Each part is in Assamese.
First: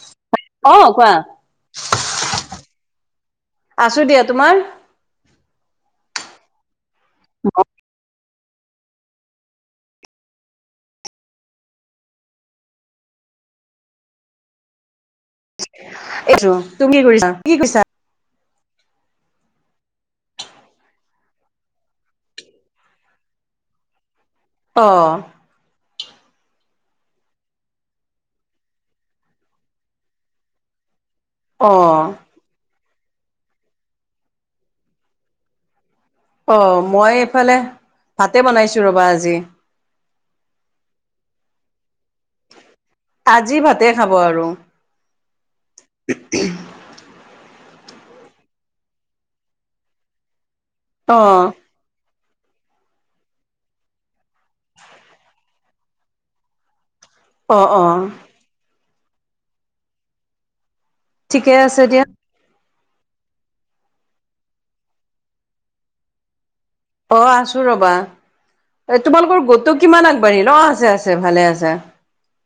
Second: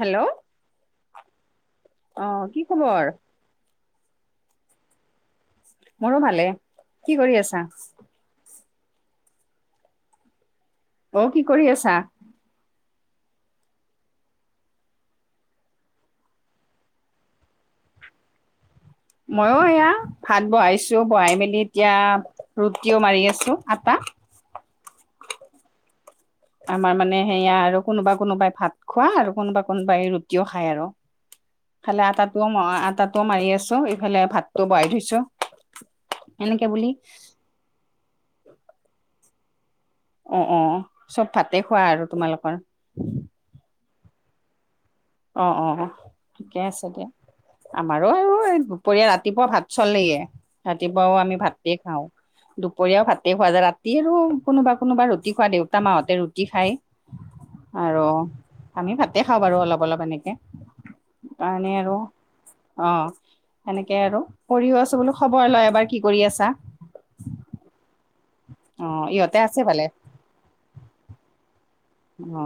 হেল্ল অ, কোৱা। অ, কি খবৰ? আছো দিয়া, তোমাৰ? মৰো ভালে। কি কৰি আছা? অ কি কৰি আছা? এইটো তুমি কি কৰিছা? কি কৰছা? মইও এয়া ভাত বহাইছো। বহাই মেলি এতিয়া ৰুটিও মাৰি আছো, আটা। অ। আমাৰ মানে সেয়া আৰু কোনোবা কোনোবাই ভাত খোৱা আৰু কোনোবা কোনোবাই ৰুটিও খায় আৰু। অ এফালে আটাটোও আটাটোও মাৰি আছো, ইফালে ভাতটো বহাই থৈছো। অ এনেকে বুলি মই এইফালে ভাতে বনাইছো ৰ'বা আজি। অ, অ চব ভাতে খোৱা আৰু তোমালোকৰ। আজি ভাতে খাব আৰু। অ, অ, অ, ঠিকে আছে দিয়া। আমাৰো এই দুপৰীয়া ৰাতিপুৱা ভাত চলেয়ে। ৰাতিপুৱাও অ আমি ভাতেই খাওঁ। দুপৰীয়াও ভাতে খোৱা যায়। ৰাতি আৰু কোনোবা কোনোবা ৰুটি খোৱা, দেউতা-মাহঁতে ৰুটি খায়। অ অ আৰু আমি ভাতে খাওঁ বাৰু অলপ অলপ এনেকে। ঠিকে কাৰণে আছে আৰু দিয়া অ সেনেকে আৰু কৰিও আছো বোলো খবৰে লও এবাৰ কি কৰি আছা। অঁ আছোঁ ৰ'বা। অ এই ইহঁতে তোমালোকৰ আছে গোটটো ভালে কিমান আগবাঢ়িল? অ আছে আছে ভালে আছে। অ।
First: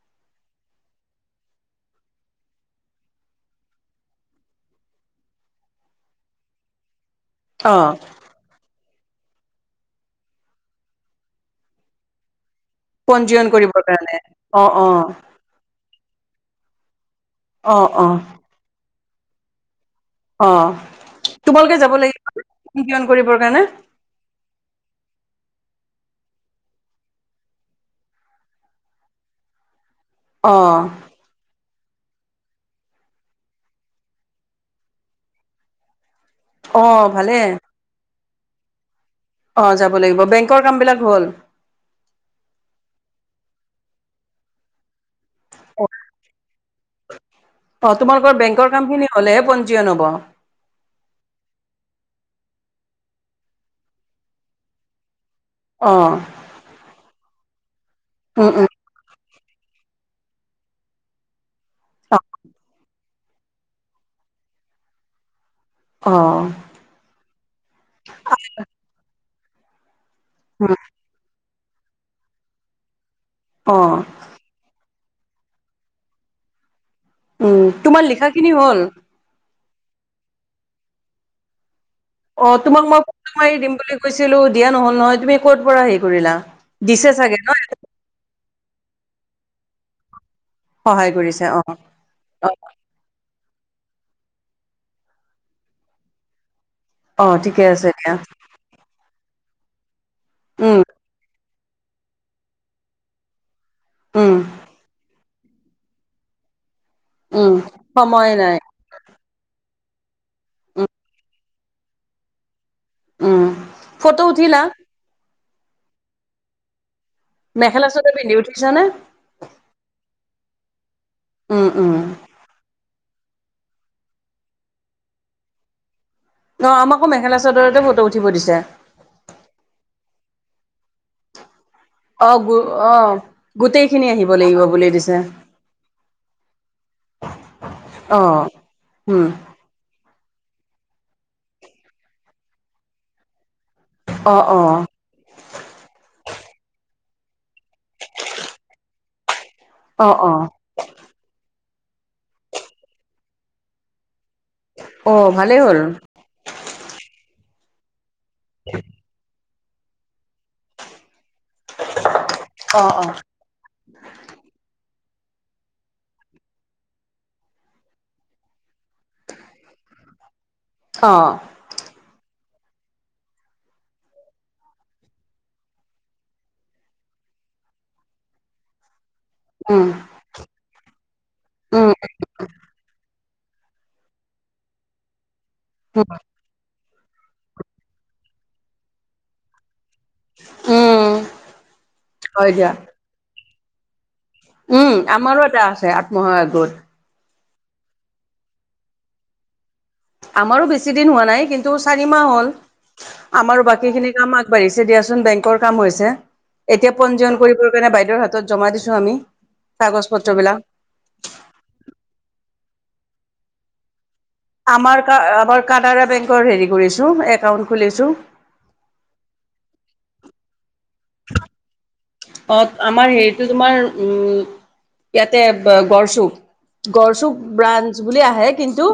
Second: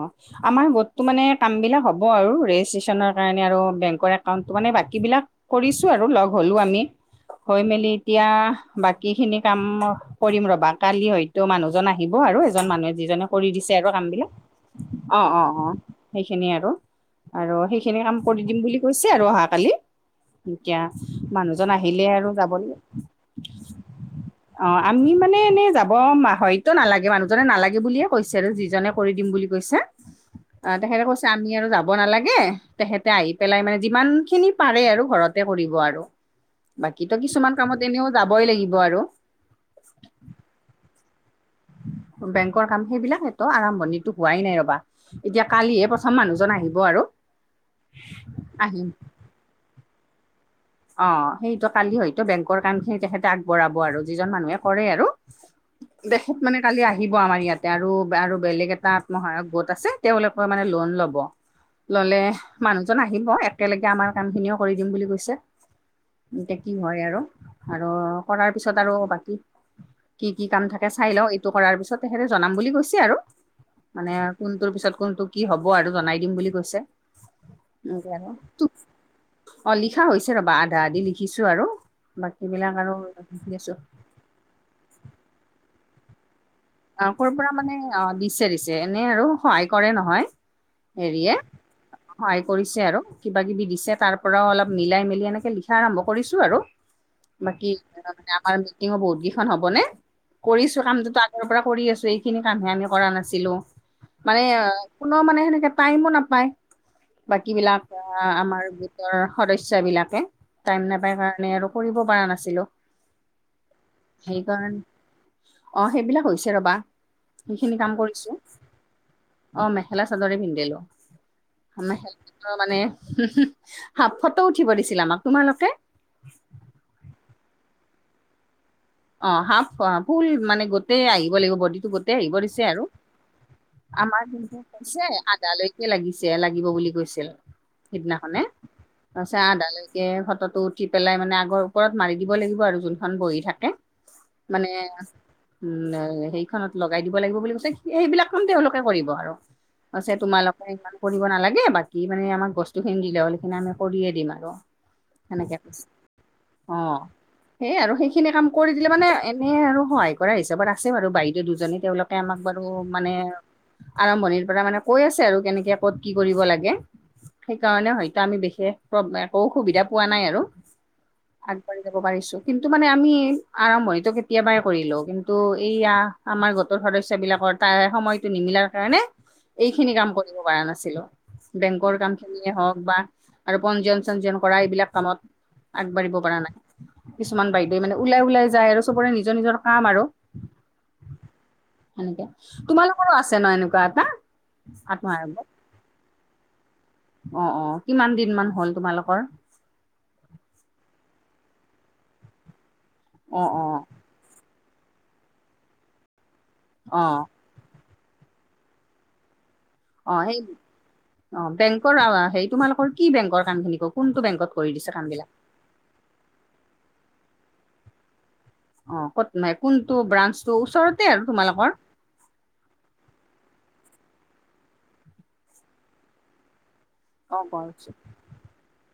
আমাৰ গোটটো মানে কাম বিলাক হ'ব আৰু ৰেজিষ্ট্ৰেচনৰ কাৰণে আৰু বেংকৰ একাউণ্টটো মানে বাকী বিলাক কৰিছো আৰু লগ হ'লো আমি, হৈ অ মেলি এতিয়া বাকী খিনি কাম কৰিম মই ৰ'বা। কালি হয়তো মানুহজন আহিব আৰু এজন মানুহে যিজনে পঞ্জীয়ন কৰি দিছে কৰিবৰ আৰু কাৰণে কামবিলাক। অ অ, অ, অ সেইখিনি আৰু আৰু অ অ সেইখিনি কাম কৰি দিম বুলি কৈছে আৰু অহাকালি। অ এতিয়া মানুহজন তোমালোকে যাব আহিলে লাগিব আৰু যাব [unintelligible] পঞ্জীয়ন কৰিবৰ কাৰণে অ আমি মানে এনে যাব হয়তো নালাগে, মানুহজনে নালাগে বুলিয়ে কৈছে আৰু যিজনে কৰি দিম বুলি কৈছে। অ তেখেতে কৈছ আমি আৰু যাব নালাগে। তেখেতে আহি পেলাই মানে যিমানখিনি পাৰে আৰু ঘৰতে কৰিব আৰু। অ বাকীটো ভালে কিছুমান কামত এনেও যাবই লাগিব আৰু। অ যাব লাগিব। বেংকৰ কামবিলাক হ'ল? বেংকৰ কাম সেইবিলাক সেইটো আৰম্ভণিটো হোৱাই নাই ৰ'বা। এতিয়া অ কালিহে প্ৰথম মানুহজন আহিব আৰু। অ তোমালোকৰ বেংকৰ আহিম কামখিনি হ'লেহে পঞ্জীয়ন হ'ব। অ সেইটো কালি হয়তো বেংকৰ কাম খিনি তেখেতে আগবঢ়াব আৰু যিজন মানুহে কৰে আৰু। অ দেখেত মানে কালি আহিব আমাৰ ইয়াতে আৰু আৰু উম উম বেলেগ এটা। মহায়ক গত আছে তেওঁলোকৰ মানে লোন ল'ব ল'লে মানুহজন আহি। আহিব একেলগে আমাৰ কামখিনিও কৰি দিম বুলি কৈছে। অ'হ। এতিয়া কি হয় আৰু আৰু কৰাৰ পিছত আৰু বাকী কি কি কাম উম থাকে চাই লওঁ। টো কৰাৰ পিছত তেখেতে জনাম বুলি গৈছে আৰু অ মানে। কোনটোৰ পিছত কোনটো কি হ'ব আৰু জনাই দিম বুলি কৈছে উম তোমাৰ এনেকে লিখা আৰু। খিনি হ'ল অ লিখা হৈছে ৰবা আধা আধি লিখিছো আৰু। বাকী অ বিলাক তোমাক আৰু মই ফটো লিখি মাৰি দিম আছো বুলি কৈছিলো দিয়া নহল নহয় তুমি ক'ত পৰা হেৰি কৰিলা। অ দিছে ক'ৰ চাগে পৰা ন মানে অ দিছে দিছে এনে আৰু সহায় কৰে নহয়। সহায় হেৰিয়ে। কৰিছে অ সহায় অ কৰিছে আৰু কিবা কিবি দিছে তাৰ পৰাও অলপ মিলাই মেলি এনেকে লিখা আৰম্ভ কৰিছো আৰু। অ ঠিকে আছে দিয়া। টিঙ বহুত কেইখন হ'বনে কৰিছো উম কামটো তাত। পুৱাৰ পৰা কৰি আছো এইখিনি কামহে আমি কৰা নাছিলো উম মানে। কোন মানে সেনেকে টাইমো নাপায় বাকী উম বিলাক সময় নাই আমাৰ গোট ৰ সদস্যয়া বিলাকে টাইম উম নাপাই কাৰণে আৰু কৰিব পৰা নাছিলো। উম ফটো উঠিলা সেইকাৰণ অ সেইবিলাক হৈছে ৰবা। সেইখিনি মেখেলা কাম চাদৰ কৰিছো পিন্ধি উঠিছানে। অ মেখেলা চাদৰে পিন্ধিলো উম উম মেখা। ত মানে হো হো হাফ ফটো উঠিব দিছিল আমাক তোমালোকে। অ আমাকো মেখেলা চাদৰতে ফটো উঠিব দিছে। অ হাফ ফুল মানে গোটেই আহিব লাগিব বডিটো। অ, আহিব গো দিছে আৰু অ। গোটেইখিনি আমাৰ আহিব মিজে লাগিব বুলি কৈছে দিছে আদালৈকে লাগিছে লাগিব বুলি কৈছিল। সিদিনাখনে অ', তাৰ উম, পিছত আদা লৈ কে খতটো উঠি পেলাই মানে আগৰ ওপৰত মাৰি দিব লাগিব আৰু যোনখন বহি থাকে। অ', মানে। অ', উম সেইখনত লগাই দিব লাগিব বুলি কৈছে। সেইবিলাক কাম তেওঁলোকে কৰিব আৰু। কৈছে অ', অ', তোমালোকে ইমান কৰিব নালাগে বাকী মানে আমাক বস্তুখিনি দিলে হ'ল‌ এখিনি আমি কৰিয়ে দিম আৰু। অ', সেনেকে ভালেই হ'ল। কৈছে অ সেই আৰু সেইখিনি কাম কৰি দিলে মানে। এনেই আৰু সহায় কৰা হিচাপত আছে বাৰু বাইদেউ দুজনী তেওঁলোকে আমাক বাৰু অ', মানে। অ', আৰম্ভণিৰ পৰা মানে কৈ আছে আৰু কেনেকে ক'ত কি কৰিব লাগে। সেইকাৰণে হয়তো আমি বিশেষ একোসুবিধা পোৱা নাই আৰু। অ। আগবাঢ়ি যাব পাৰিছো কিন্তু মানে আমি আৰম্ভণিটো কেতিয়াবাই কৰিলো কিন্তু এইয়া আমাৰ গোটৰ সদস্য বিলাকৰ তাৰে সময়টো নিমিলা কাৰণে উম, এইখিনি কাম কৰিব পৰা নাছিলো। উম, বেংকৰ কাম খিনিয়ে হওক বা আৰু পঞ্জীয়ন চঞ্জীয়ন কৰা এইবিলাক কামত উম, আগবাঢ়িব পৰা নাই কিছুমান বাইদেৱে মানে ওলাই ওলাই যায় আৰু সবৰে নিজৰ নিজৰ কাম আৰু উম, সেনেকে হয় দিয়া। তোমালোকৰো আছে ন এনেকুৱা এটা। উম, আত্মসহায়ক আমাৰো এটা আছে আত্মসহায়ক গোট। অ, অ কিমান দিন মান হল তোমালোকৰ? আমাৰো বেছি দিন হোৱা নাই কিন্তু চাৰি মাহ হল অ আমাৰো অ বাকী খিনি কাম আগ বাৰিছে দিয়াচোন বেংকৰ কাম হৈছে এতিয়া অ পঞ্জীয়ন কৰিবৰ কাৰণে বাইদেউৰ হাতত জমা দিছো আমি। কাগজ অ, সেই পত্ৰবিলাক। অ, বেংকৰ আৱা সেই তোমালোকৰ কি বেংকৰ কামখিনি ক কোনটো বেংকত কৰি দিছে আমাৰ কাম কা বিলাক আমাৰ কানাড়া বেংকৰ হেৰি কৰিছোঁ একাউণ্ট খুলিছোঁ। অ, ক'ত কোনটো ব্ৰাঞ্চটো ওচৰতে আৰু তোমালোকৰ? অ, আমাৰ হেৰিটো তোমাৰ উম ইয়াতে গড় চুপ। গড়চুক অ বছ ব্ৰাঞ্চ বুলি আহে কিন্তু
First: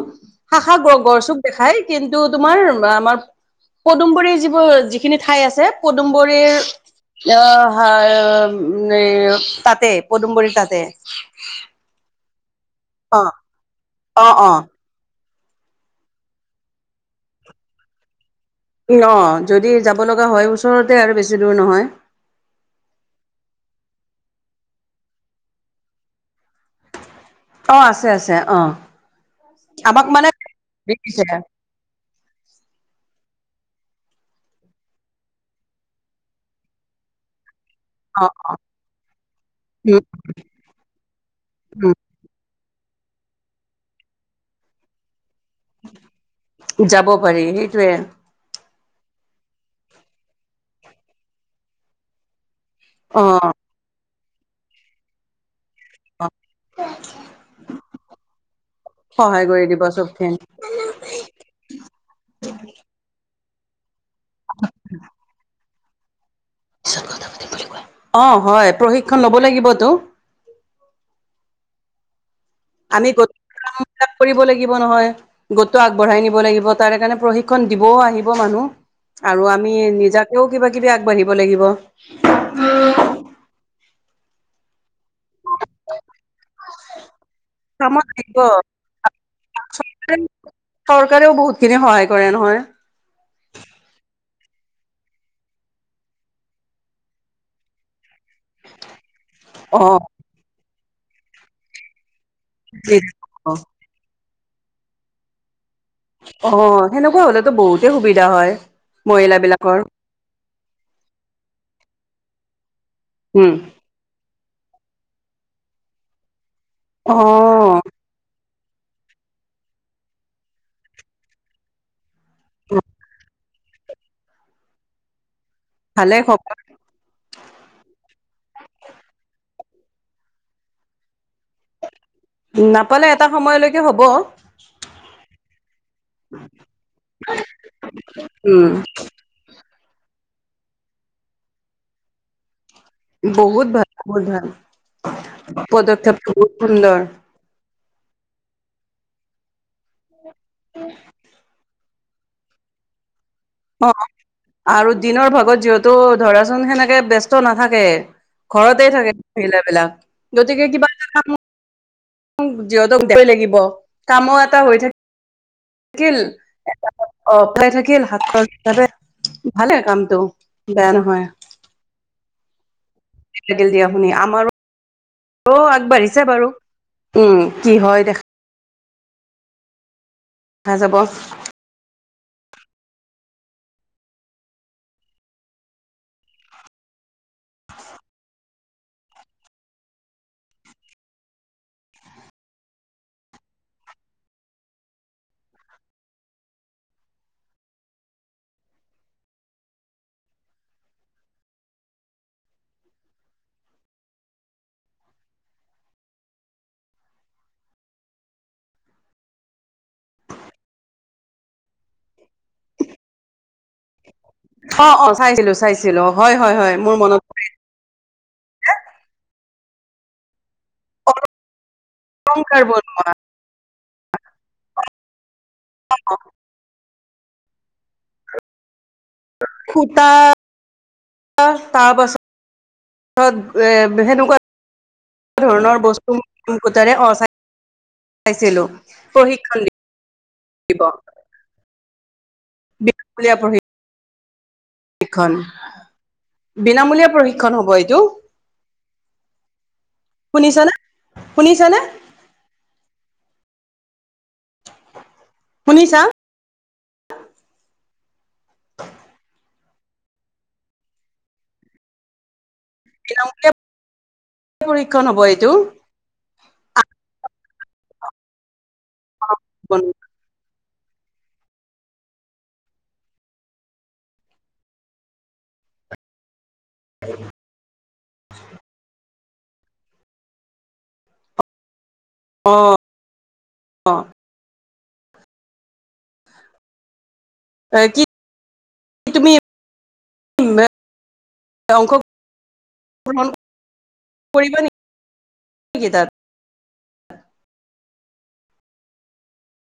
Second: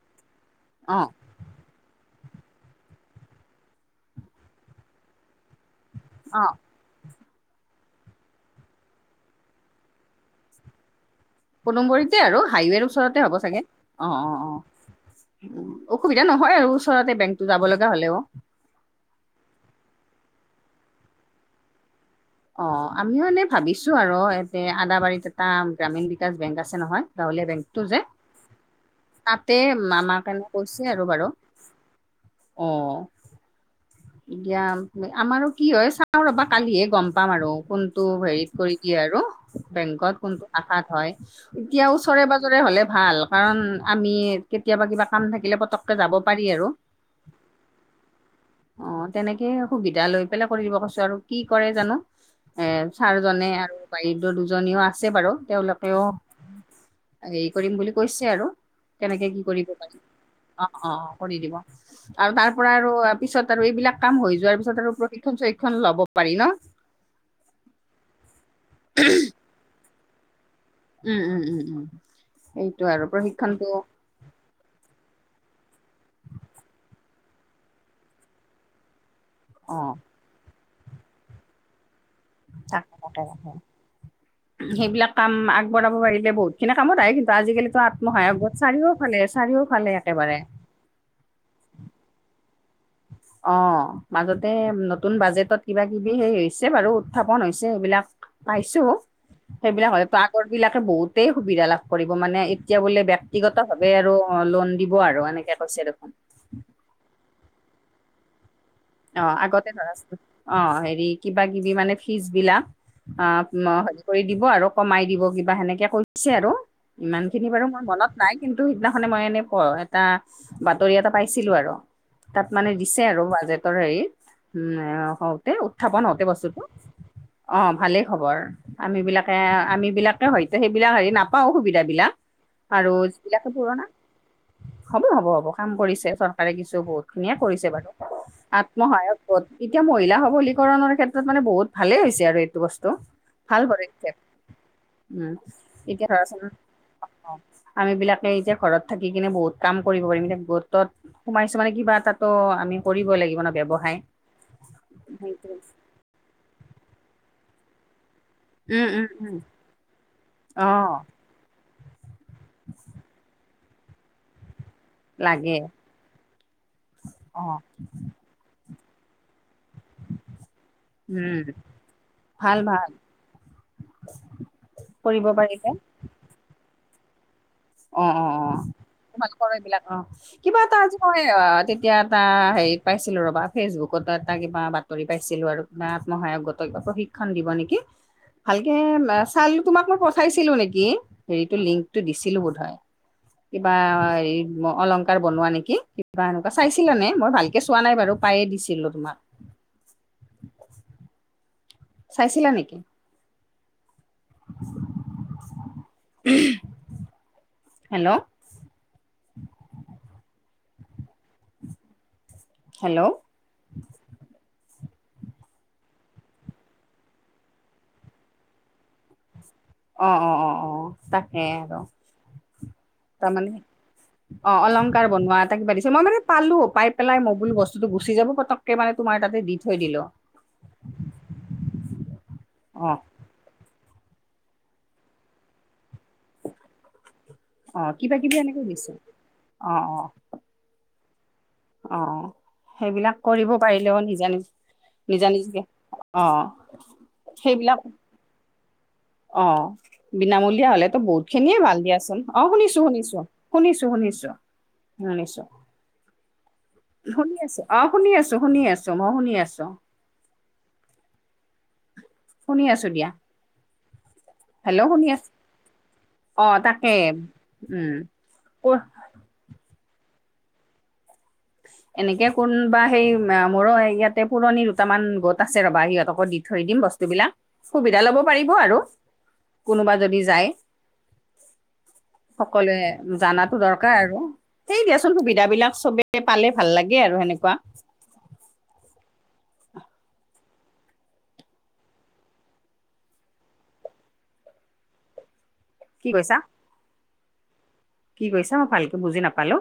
শাখা অ গ- গড়চুপ দেখাই কিন্তু তোমাৰ আমাৰ পদুমবোৰী যিবোৰ যিখিনি ঠাই আছে পদুমবোৰী অ অ [unintelligible] তাতে পদুমবোৰীৰ তাতে পদুমবোৰীত যে আৰু হাইৱেৰ অ ওচৰতে হ'ব চাগে অ', অ', অ',। উম, অসুবিধা নহয় আৰু ওচৰতে বেংকতো যাব লগা হ'লেও। ই, অ, যদি যাব লগা হয় ওচৰতে আৰু বেছি দূৰ নহয়। অ, আমিও এনে ভাবিছোঁ আৰু এতে আদাবাৰীত এটা গ্ৰামীণ বিকাশ বেংক আছে নহয় গাঁৱলীয়া অ বেংকটো যে আছে আছে অ তাতে আমাক আমাৰ মানে কাৰণে কৈছে আৰু দিছে বাৰু অ', দিয়া আমাৰো কি হয় চাও ৰবা কালিহে গম পাম আৰু কোন টো অ হেৰিত কৰি দিয়ে আৰু উ বেংকত কোনটো আকাত হয়। এতিয়া উ ওচৰে- পাজৰে হ'লে ভাল কাৰণ আমি কেতিয়াবা কিবা কাম থাকিলে পতককে যাব পাৰি আৰু। যাব পাৰি সেইটোৱে। অহ, তেনেকে সুবিধা লৈ পেলাই কৰি দিব কৈছো আৰু কি কৰে জানো এ ছাৰজনে অ আৰু পাই দ' দুজনীও আছে বাৰু তেওঁলোকেও হেৰি কৰিম বুলি কৈছে আৰু কেনেকে কি সহায় কৰি কৰিব দিব পাৰি। চবখিনি অ', অ', অ', কৰি দিব আৰু তাৰ পৰা আৰু পিছত আৰু এইবিলাক কাম হৈ যোৱাৰ পিছত আৰু প্ৰশিক্ষণ- চশিক্ষন লব পাৰি ন? পিছত কথা পাতিম বোলে। অ, হয় প্ৰশিক্ষণ লব লাগিবতো। উম -উম-উম-উম এই আমি গোটটোৰ কামবিলাক কৰিব লাগিব নহয়। গোটটো আগবঢ়াই নিব লাগিব তাৰে কাৰণে প্ৰশিক্ষণ দিবও আহিব মানুহ। আৰু আমি অ'। নিজাকেও কিবা -কিবি আগবাঢ়িব লাগিব। তাক [unintelligible] সেইবিলাক কাম আগবঢ়াব পাৰিলে বহুত সেইখিনি কামত আহে কিন্তু আজি কালিতো কামত লাগিব আত্মসহায়ক গোট চাৰিওালে- চাৰিওফালে একেবাৰে। চৰকাৰেও বহুত খিনি সহায় কৰে নহয়? অ, মাজতে নতুন বাজেটত কিবা কিবি হেই হৈছে বাৰু উত্থাপন হৈছে এইবিলাক পাইছো অ সেইবিলাক হ'লেতো আগৰ বিলাকে বহুতেই সুবিধা লাভ কৰিব মানে এ এতিয়া বোলে ব্যক্তিগত ভাৱে আৰু অ, লোন দিব আৰু এনেকে কৈছে দেখোন। অ, সেনেকুৱা হ'লেতো বহুতে সুবিধা হয়। অ, মহিলা আগতে বিলাকৰ ধৰাছো অ, হেৰি কিবা কিবি মানে ফিছ বিলাক অ, উম [unintelligible] কৰি দিব আৰু কমাই দিব কিবা সেনেকে কৈছে আৰু অ ইমান খিনি বাৰু মোৰ মনত নাই কিন্তু সিদিনাখনে মই এনে প এটা বাতৰি এটা পাইছিলো আৰু। তাত মানে দিছে আৰু বাজেটৰ হেৰি উম, হওঁতে উত উত্থাপন ভালে হওঁতে খবৰ বস্তুটো অ, ভালেই হব আৰ। আম বিলাকে -আম বিলাকে হয়তো সেইবিলাক হেৰি নাপাও সুবিধা বিলাক। উম, নাপালে এটা সময়লৈকে হব। হব- হব- হব কাম কৰিছে চৰকাৰে কিছু বহুত খিনিয়ে কৰিছে বাৰু। উম আত্মসায়ক গোট এতিয়া মহিলা সবলীকৰণৰ ক্ষেত্ৰত মানে বহুত ভালে হৈছে আৰু এইটো বস্তু। বহুত ভাল- বহুত ভাল উম এতিয়া পদক্ষেপ ধৰাচোন বহুত সুন্দৰ। অ আমি বিলাকে এতিয়া ঘৰত থাকি কিনে বহুত কাম কৰিব পাৰিম এতিয়া গোটত সোমাইছো মানে কিবা এটাত ত' আমি কৰিব লাগি অ, আৰু দিনৰ ভাগত যিহেতু ধৰাচোন সেনেকে ব্যস্ত নাথাকে উম ঘৰতে উম থাকে উম মহিলা বিলাক গতিকে অ কিবা এটা কাম যিহতক [unintelligible] লাগিব কামো এটা হৈ থাকি লাগে। কিল অ, পায় থাকিল হাত খৰচ হিচাপে ভালে কামটো। বেয়া নহয় উম, ভাল-ভাল। লাগিল দিয়া শুনি আমাৰো পাৰিলে আগবাঢ়িছে বাৰু উম, কি অ হয় দেখা অ অ তোমালোকৰ এইবিলাক অ' কিবা দেখা এটা যাব। আজি মই আ এতিয়া এটা হেৰিত পাইছিলোঁ ৰ'বা। ফেচবুকতো এটা কিবা বাতৰি পাইছিলো। আৰু কিবা আত্মসহায়ক গোত কিবা প্ৰশিক্ষ প্ৰশিক্ষন দিব নেকি? ভালকে চাল তোমাক মই পঠাইছিলো নেকি? হেৰিতটো লিংক টো দিছিলো বহু হয়। কিবা হেৰি অলংকাৰ বনোৱা নেকি কিবা সেনেকুৱা চাই চিলানে মই ভালকে চোৱা নাই বাৰু পায়ে দিছিলো তোমাক। চাই চিলা নেকি? হেলো! হেলো! অ', অ' চাইছিলো-চাইছিলো, হয়-হয়-হয় মোৰ মনত পৰি অ', অ, অ, অ' তাকে আৰু অলংকাৰ বনোৱা তাৰমানে অ' অলংকাৰ বনোৱা এটা কিবা দিছে। মই মানে পালো পাই পেলাই মই বোলো বস্তুতটো গুচি যাব পতক তাতে মানে তোমাৰ তাতে দি থৈ দিলো সূতা অ'। তাৰ পিচত এ সেনেকুৱা ধৰণৰ বস্তু [unintelligible] অ কিবা কিবি এনেকে চাইছিলো দিছে প্ৰশিক্ষণ অ অ দিব। অ' সেইবিলাক বিনামূলীয়া কৰিব পাৰিলেও নিজে-নিজে নিজা প্ৰশিক্ষণ নিজিকে অ', বিনামূলীয়া প্ৰশিক্ষণ হব সেইবিলাক এইটো অ' বিনামূলীয়া শুনিছানে হলেতো বহুত খিনিয়ে ভাল শুনিছানে দিয়াচোন। অ' শুনিছোঁ-শুনিছোঁ, শুনিছোঁ, শুনিছোঁ, শুনিছোঁ। শুনিছা? শুনি আছোঁ, অ' শুনি আছোঁ, শুনি আছোঁ মই শুনি আছোঁ। শুনি আছোঁ দিয়া, বিনামূলীয়া হেলো প্ৰশিক্ষণ শুনি হব আছোঁ এইটো অ' তাকে উম কৰ অ' [unintelligible] এনেকে কোনোবা সেই মোৰো ইয়াতে পুৰণি দুটামান গোট আছে ৰবা সিহঁতকো দি থৈ দিম বস্তুবিলাক সুবিধা ল'ব পাৰিব আৰু কোনোবা যদি যায়। অ সকলোৱে জানাতো দৰকাৰ আৰু সেই দিয়াচোন সুবিধা বিলাক চবে পালে, ভাল লাগে আৰু সেনেকুৱা। কি কি তুমি [unintelligible] অংশ [unintelligible] কৰিবা নেকি তাত? কি কৈছা? কি কৈছা মই ভালকে বুজি নাপালো।